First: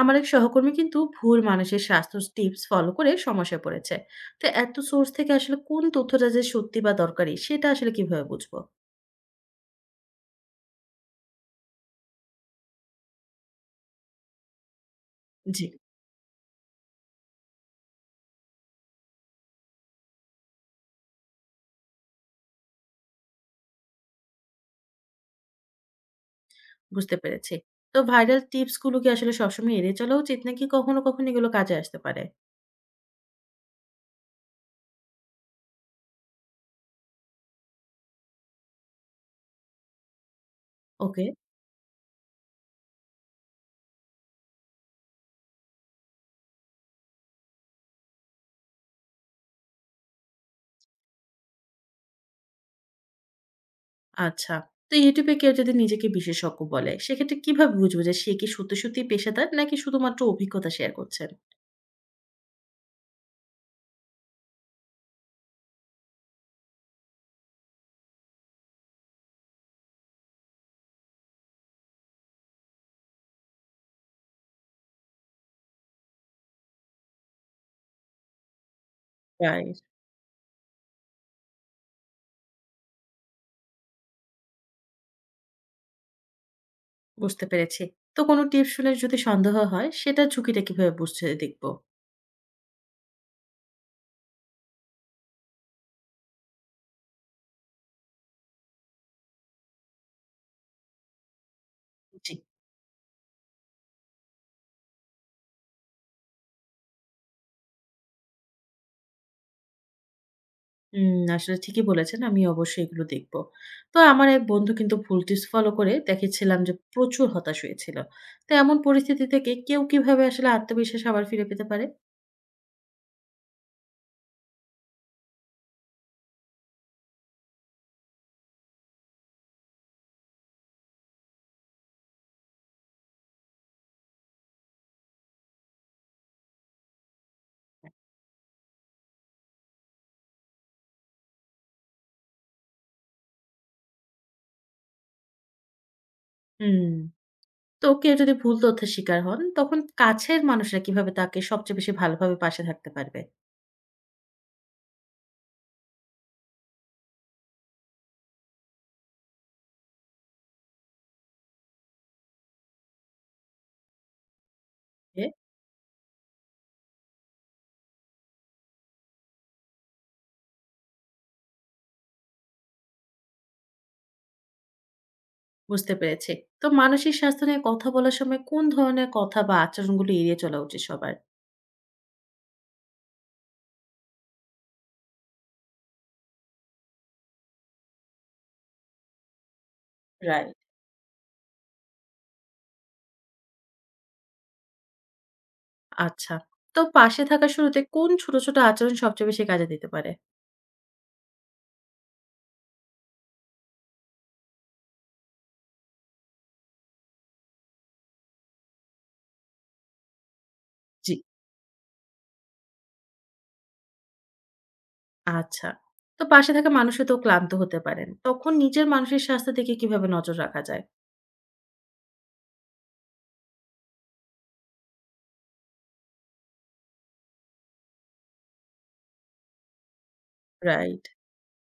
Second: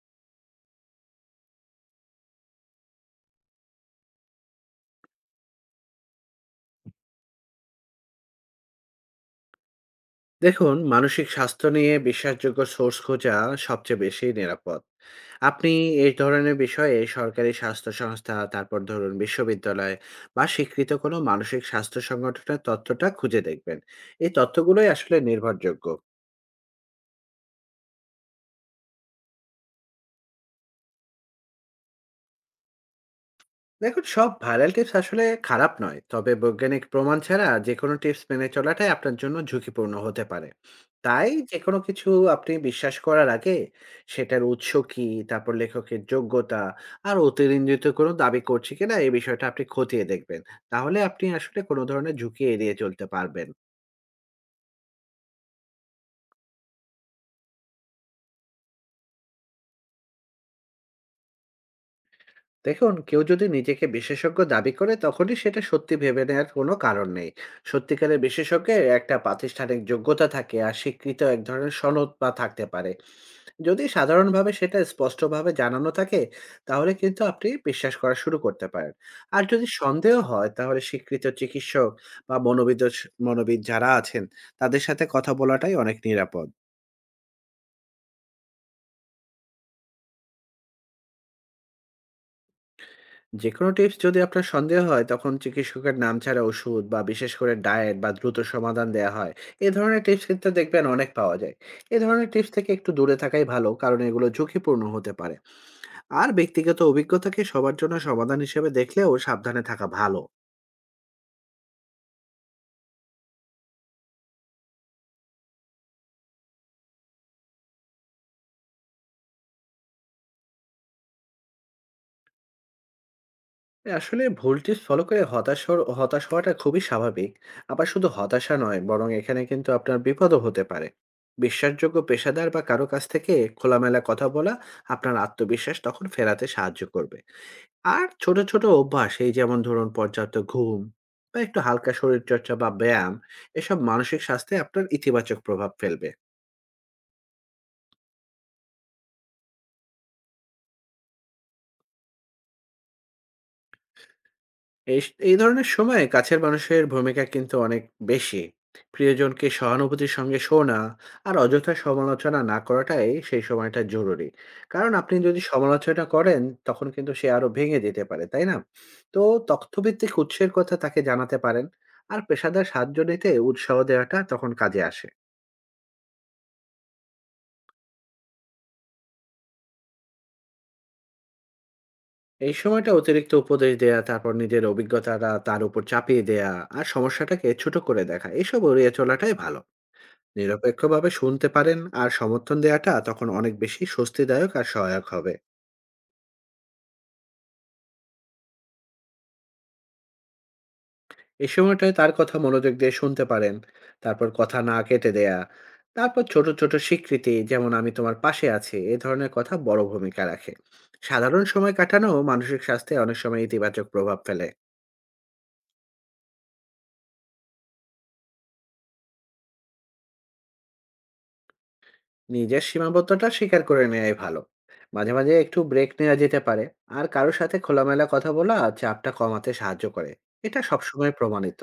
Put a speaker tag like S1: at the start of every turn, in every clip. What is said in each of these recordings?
S1: আমার এক সহকর্মী কিন্তু ভুল মানুষের স্বাস্থ্য টিপস ফলো করে সমস্যায় পড়েছে। তো এত সোর্স থেকে আসলে কোন তথ্যটা যে সত্যি বা দরকারি সেটা আসলে কিভাবে বুঝবো?
S2: দেখুন, মানসিক স্বাস্থ্য নিয়ে বিশ্বাসযোগ্য সোর্স খোঁজা সবচেয়ে বেশি নিরাপদ।
S1: জি।
S2: আপনি এই ধরনের বিষয়ে সরকারি স্বাস্থ্য সংস্থা, তারপর ধরুন বিশ্ববিদ্যালয় বা স্বীকৃত কোনো মানসিক স্বাস্থ্য সংগঠনের তথ্যটা খুঁজে দেখবেন। এই তথ্যগুলোই আসলে নির্ভরযোগ্য।
S1: বুঝতে পেরেছি। তো ভাইরাল টিপস গুলো কি আসলে সবসময় এড়িয়ে চলা উচিত নাকি কখনো কখনো এগুলো কাজে আসতে পারে?
S2: দেখুন, সব ভাইরাল টিপস আসলে খারাপ নয়, তবে বৈজ্ঞানিক প্রমাণ ছাড়া যে কোনো টিপস মেনে চলাটাই আপনার জন্য ঝুঁকিপূর্ণ হতে পারে।
S1: ওকে।
S2: তাই যে কোনো কিছু আপনি বিশ্বাস করার আগে সেটার উৎস কি, তারপর লেখকের যোগ্যতা, আর অতিরঞ্জিত কোনো দাবি করছে কিনা এই বিষয়টা আপনি খতিয়ে দেখবেন। তাহলে আপনি আসলে কোনো ধরনের ঝুঁকি এড়িয়ে চলতে পারবেন।
S1: আচ্ছা। তো ইউটিউবে কেউ যদি নিজেকে বিশেষজ্ঞ বলে সেক্ষেত্রে কিভাবে বুঝবো যে সে কি সত্যি সত্যি পেশাদার নাকি শুধুমাত্র অভিজ্ঞতা শেয়ার করছেন?
S2: দেখুন, কেউ যদি নিজেকে বিশেষজ্ঞ দাবি করে তখনই সেটা সত্যি ভেবে নেওয়ার কোনো কারণ নেই। সত্যিকারের বিশেষজ্ঞের একটা প্রাতিষ্ঠানিক যোগ্যতা থাকে, আর স্বীকৃত এক ধরনের সনদ বা থাকতে পারে। যদি সাধারণভাবে সেটা স্পষ্টভাবে জানানো থাকে, তাহলে কিন্তু আপনি বিশ্বাস করা শুরু করতে পারেন। আর যদি
S1: রাইট।
S2: সন্দেহ হয় তাহলে স্বীকৃত চিকিৎসক বা মনোবিদ, যারা আছেন তাদের সাথে কথা বলাটাই অনেক নিরাপদ।
S1: বুঝতে পেরেছি। তো কোনো টিপস শুনে যদি সন্দেহ হয় সেটা ঝুঁকিটা কিভাবে বুঝতে দেখবো?
S2: যেকোনো টিপস যদি আপনার সন্দেহ হয়, তখন চিকিৎসকের নাম ছাড়া ওষুধ বা বিশেষ করে ডায়েট বা দ্রুত সমাধান দেওয়া হয়, এ ধরনের টিপস কিন্তু দেখবেন অনেক পাওয়া যায়। এ ধরনের টিপস থেকে একটু দূরে থাকাই ভালো, কারণ এগুলো ঝুঁকিপূর্ণ হতে পারে। আর ব্যক্তিগত অভিজ্ঞতাকে সবার জন্য সমাধান হিসেবে দেখলেও সাবধানে থাকা ভালো।
S1: হুম, আসলে ঠিকই বলেছেন। আমি অবশ্যই এগুলো দেখব। তো আমার এক বন্ধু কিন্তু ভুল টিপস ফলো করে দেখেছিলাম যে প্রচুর হতাশ হয়েছিল। তো এমন পরিস্থিতি থেকে কেউ কিভাবে আসলে আত্মবিশ্বাস আবার ফিরে পেতে পারে?
S2: হ্যাঁ, আসলে ভোল্টেজ ফলো করে হতাশ হওয়াটা খুবই স্বাভাবিক। আবার শুধু হতাশা নয়, বরং এখানে কিন্তু আপনার বিপদও হতে পারে। বিশ্বাসযোগ্য পেশাদার বা কারো কাছ থেকে খোলামেলা কথা বলা আপনার আত্মবিশ্বাস তখন ফেরাতে সাহায্য করবে। আর ছোট ছোট অভ্যাস, এই যেমন ধরুন পর্যাপ্ত ঘুম বা একটু হালকা শরীরচর্চা বা ব্যায়াম, এসব মানসিক স্বাস্থ্যে আপনার ইতিবাচক প্রভাব ফেলবে।
S1: হুম। তো কেউ যদি ভুল তথ্যের শিকার হন, তখন কাছের মানুষরা কিভাবে তাকে সবচেয়ে বেশি ভালোভাবে পাশে থাকতে পারবে?
S2: এই ধরনের সময়ে কাছের মানুষের ভূমিকা কিন্তু অনেক বেশি। প্রিয়জনকে সহানুভূতির সঙ্গে শোনা আর অযথা সমালোচনা না করাটাই সেই সময়টা জরুরি। কারণ আপনি
S1: এ।
S2: যদি সমালোচনা করেন তখন কিন্তু সে আরো ভেঙে যেতে পারে, তাই না? তো তথ্যভিত্তিক উৎসের কথা তাকে জানাতে পারেন। আর পেশাদার সাহায্য নিতে উৎসাহ দেওয়াটা তখন কাজে আসে।
S1: বুঝতে পেরেছি। তো মানসিক স্বাস্থ্য নিয়ে কথা বলার সময় কোন ধরনের কথা বা আচরণগুলো এড়িয়ে চলা উচিত সবার?
S2: এই সময়টা অতিরিক্ত উপদেশ দেয়া, তারপর নিজের অভিজ্ঞতাটা তার উপর চাপিয়ে দেয়া আর সমস্যাটাকে ছোট করে দেখা, এসব এড়িয়ে চলাটাই ভালো।
S1: রাইট।
S2: নিরপেক্ষভাবে শুনতে পারেন, আর সমর্থন দেওয়াটা তখন অনেক বেশি স্বস্তিদায়ক আর সহায়ক হবে।
S1: আচ্ছা। তো পাশে থাকার শুরুতে কোন ছোট, ছোট আচরণ সবচেয়ে বেশি কাজে দিতে পারে?
S2: এই সময়টায় তার কথা মনোযোগ দিয়ে শুনতে পারেন, তারপর কথা না কেটে দেয়া, তারপর ছোট ছোট স্বীকৃতি যেমন "আমি তোমার পাশে আছি", এ ধরনের কথা বড় ভূমিকা রাখে।
S1: জি।
S2: সাধারণ সময় কাটানো মানসিক স্বাস্থ্যে অনেক সময় ইতিবাচক প্রভাব ফেলে।
S1: আচ্ছা। তো পাশে থাকা মানুষও তো ক্লান্ত হতে পারেন। তখন নিজের মানসিক স্বাস্থ্যের দিকে কিভাবে নজর রাখা যায়?
S2: নিজের সীমাবদ্ধতা স্বীকার করে নেয়াই ভালো। মাঝে মাঝে একটু ব্রেক নেওয়া যেতে পারে। আর কারো সাথে খোলামেলা কথা বলা চাপটা কমাতে সাহায্য করে। এটা
S1: রাইট।
S2: সবসময় প্রমাণিত।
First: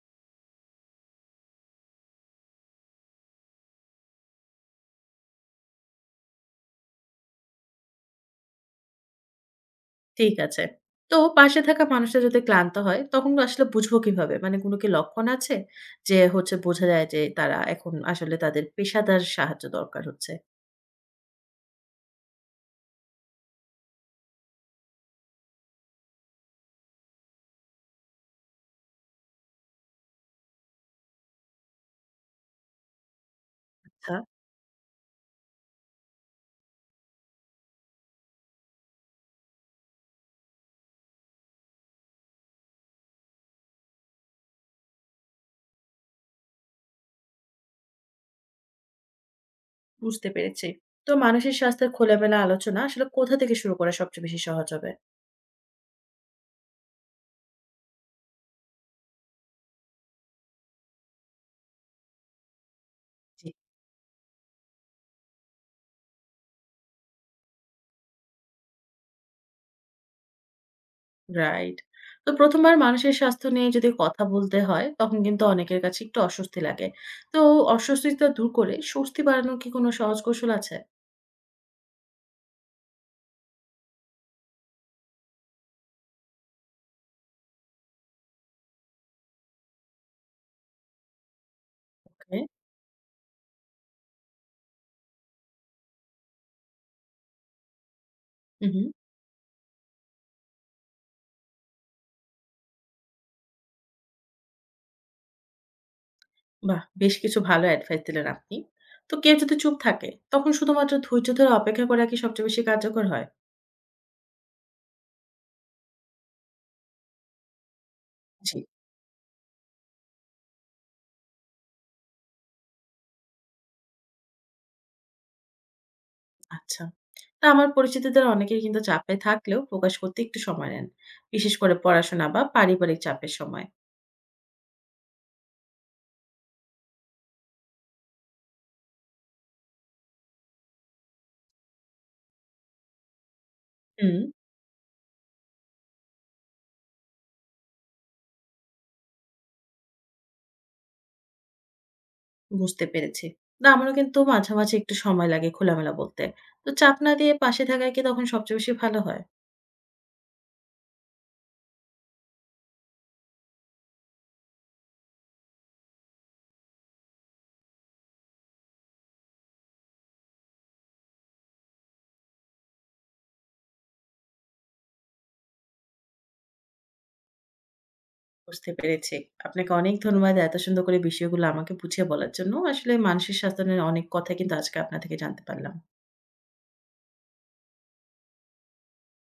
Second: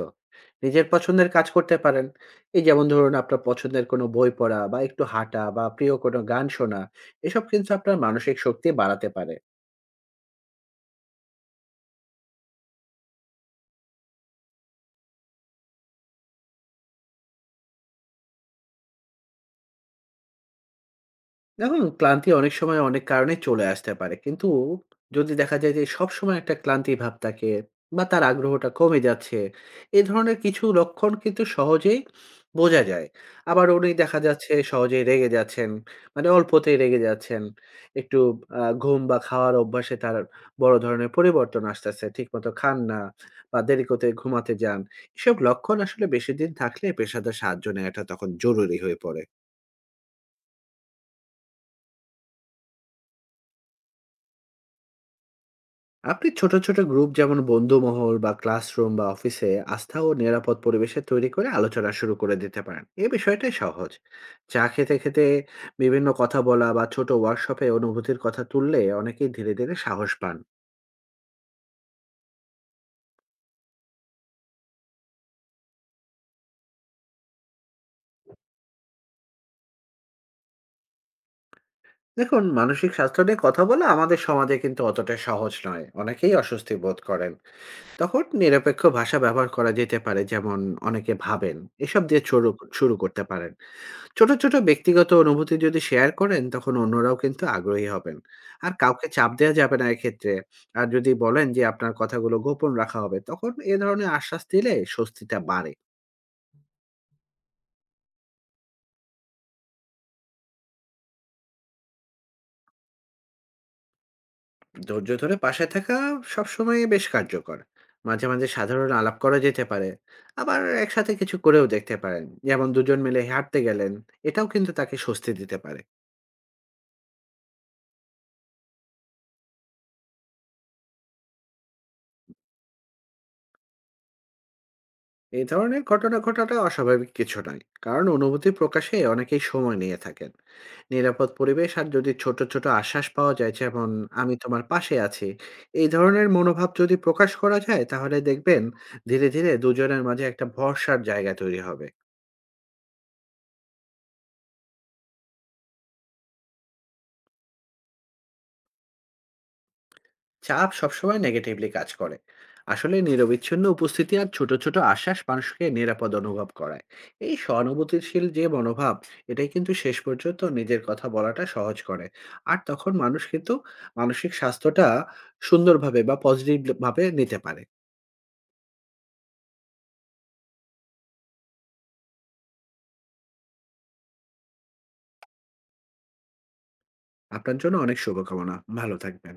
S2: নিজের পছন্দের কাজ করতে পারেন। এই যেমন ধরুন আপনার পছন্দের কোনো বই পড়া বা একটু হাঁটা বা প্রিয় কোনো গান শোনা, এসব কিন্তু আপনার মানসিক শক্তি বাড়াতে পারে।
S1: ঠিক আছে। তো পাশে থাকা মানুষটা যদি ক্লান্ত হয়, তখন আসলে বুঝবো কিভাবে? মানে কোনো কি লক্ষণ আছে? যে হচ্ছে বোঝা যায় যে তারা এখন আসলে তাদের পেশাদার সাহায্য দরকার হচ্ছে?
S2: দেখুন, ক্লান্তি অনেক সময় অনেক কারণে চলে আসতে পারে। কিন্তু যদি দেখা যায় যে সবসময় একটা ক্লান্তি ভাব থাকে বা তার আগ্রহটা কমে যাচ্ছে, এ ধরনের কিছু লক্ষণ কিন্তু সহজেই বোঝা যায়। আবার উনি
S1: আচ্ছা,
S2: দেখা যাচ্ছে সহজেই রেগে যাচ্ছেন। মানে অল্পতেই রেগে যাচ্ছেন। একটু আ ঘুম বা খাওয়ার অভ্যাসে তার বড় ধরনের পরিবর্তন আসতেছে। ঠিকমতো খান না বা দেরি করে ঘুমাতে যান। এসব লক্ষণ আসলে বেশিদিন থাকলে পেশাদার সাহায্য নেওয়াটা তখন জরুরি হয়ে পড়ে।
S1: বুঝতে পেরেছি। তো মানসিক স্বাস্থ্যের খোলামেলা আলোচনা আসলে কোথা থেকে শুরু করা সবচেয়ে বেশি সহজ হবে?
S2: আপনি ছোট ছোট গ্রুপ যেমন বন্ধুমহল বা ক্লাসরুম বা অফিসে আস্থা ও নিরাপদ পরিবেশে তৈরি করে আলোচনা শুরু করে দিতে পারেন। এ বিষয়টাই সহজ। চা খেতে খেতে বিভিন্ন কথা বলা বা ছোট ওয়ার্কশপে অনুভূতির কথা তুললে অনেকেই ধীরে ধীরে সাহস পান।
S1: রাইট। তো ১ম বার মানুষের স্বাস্থ্য নিয়ে যদি কথা বলতে হয়, তখন কিন্তু অনেকের কাছে একটু অস্বস্তি লাগে। তো অস্বস্তিটা দূর করে স্বস্তি বাড়ানোর কি কোনো সহজ কৌশল আছে?
S2: দেখুন, মানসিক স্বাস্থ্য নিয়ে কথা বলা আমাদের সমাজে কিন্তু অতটা সহজ নয়। অনেকেই অস্বস্তি বোধ করেন। তখন নিরপেক্ষ ভাষা ব্যবহার করা যেতে পারে, যেমন "অনেকে ভাবেন"। এসব দিয়ে
S1: ওকে।
S2: শুরু করতে পারেন। ছোট ছোট ব্যক্তিগত অনুভূতি যদি শেয়ার করেন তখন অন্যরাও কিন্তু আগ্রহী হবেন।
S1: হু,
S2: আর
S1: হু।
S2: কাউকে চাপ দেয়া যাবে না এক্ষেত্রে। আর যদি বলেন যে আপনার কথাগুলো গোপন রাখা হবে, তখন এ ধরনের আশ্বাস দিলে স্বস্তিটা বাড়ে।
S1: বাহ! বেশ কিছু ভালো অ্যাডভাইস দিলেন আপনি। তো কেউ যদি চুপ থাকে, তখন শুধুমাত্র ধৈর্য ধরে অপেক্ষা করা কি সবচেয়ে বেশি কার্যকর হয়?
S2: ধৈর্য ধরে পাশে থাকা সবসময়ই বেশ কার্যকর। মাঝে মাঝে
S1: জি,
S2: সাধারণ আলাপ করা যেতে পারে। আবার একসাথে কিছু করেও দেখতে পারেন। যেমন দুজন মিলে হাঁটতে গেলেন। এটাও কিন্তু তাকে স্বস্তি দিতে পারে।
S1: আচ্ছা। তা আমার পরিচিতদের অনেকেই কিন্তু চাপে থাকলেও প্রকাশ করতে একটু সময় নেন। বিশেষ করে পড়াশোনা বা পারিবারিক চাপের সময়।
S2: এ ধরনের ঘটনা ঘটাটা অস্বাভাবিক কিছু নয়। কারণ অনুভূতি প্রকাশে অনেকেই সময় নিয়ে থাকেন। নিরাপদ পরিবেশ আর যদি ছোট ছোট আশ্বাস পাওয়া যায়, যেমন
S1: হুম।
S2: "আমি তোমার পাশে আছি", এই ধরনের মনোভাব যদি প্রকাশ করা যায় তাহলে দেখবেন ধীরে ধীরে দুজনের মাঝে একটা ভরসার জায়গা তৈরি হবে।
S1: বুঝতে পেরেছি। না আমারও কিন্তু মাঝে, মাঝে একটু সময় লাগে খোলামেলা বলতে। তো চাপ না দিয়ে পাশে থাকাই কি তখন সবচেয়ে বেশি ভালো হয়?
S2: চাপ সবসময় নেগেটিভলি কাজ করে। আসলে নিরবিচ্ছিন্ন উপস্থিতি আর ছোট ছোট আশ্বাস মানুষকে নিরাপদ অনুভব করায়। এই সহানুভূতিশীল যে মনোভাব, এটাই কিন্তু শেষ পর্যন্ত নিজের কথা বলাটা সহজ করে। আর তখন মানুষ কিন্তু মানসিক স্বাস্থ্যটা সুন্দরভাবে বা পজিটিভ ভাবে নিতে পারে।
S1: বুঝতে পেরেছি। আপনাকে অনেক ধন্যবাদ এত সুন্দর করে বিষয়গুলো আমাকে বুঝিয়ে বলার জন্য। আসলে মানসিক স্বাস্থ্য নিয়ে অনেক কথা কিন্তু আজকে আপনার থেকে জানতে পারলাম।
S2: আপনার জন্য অনেক শুভকামনা। ভালো থাকবেন।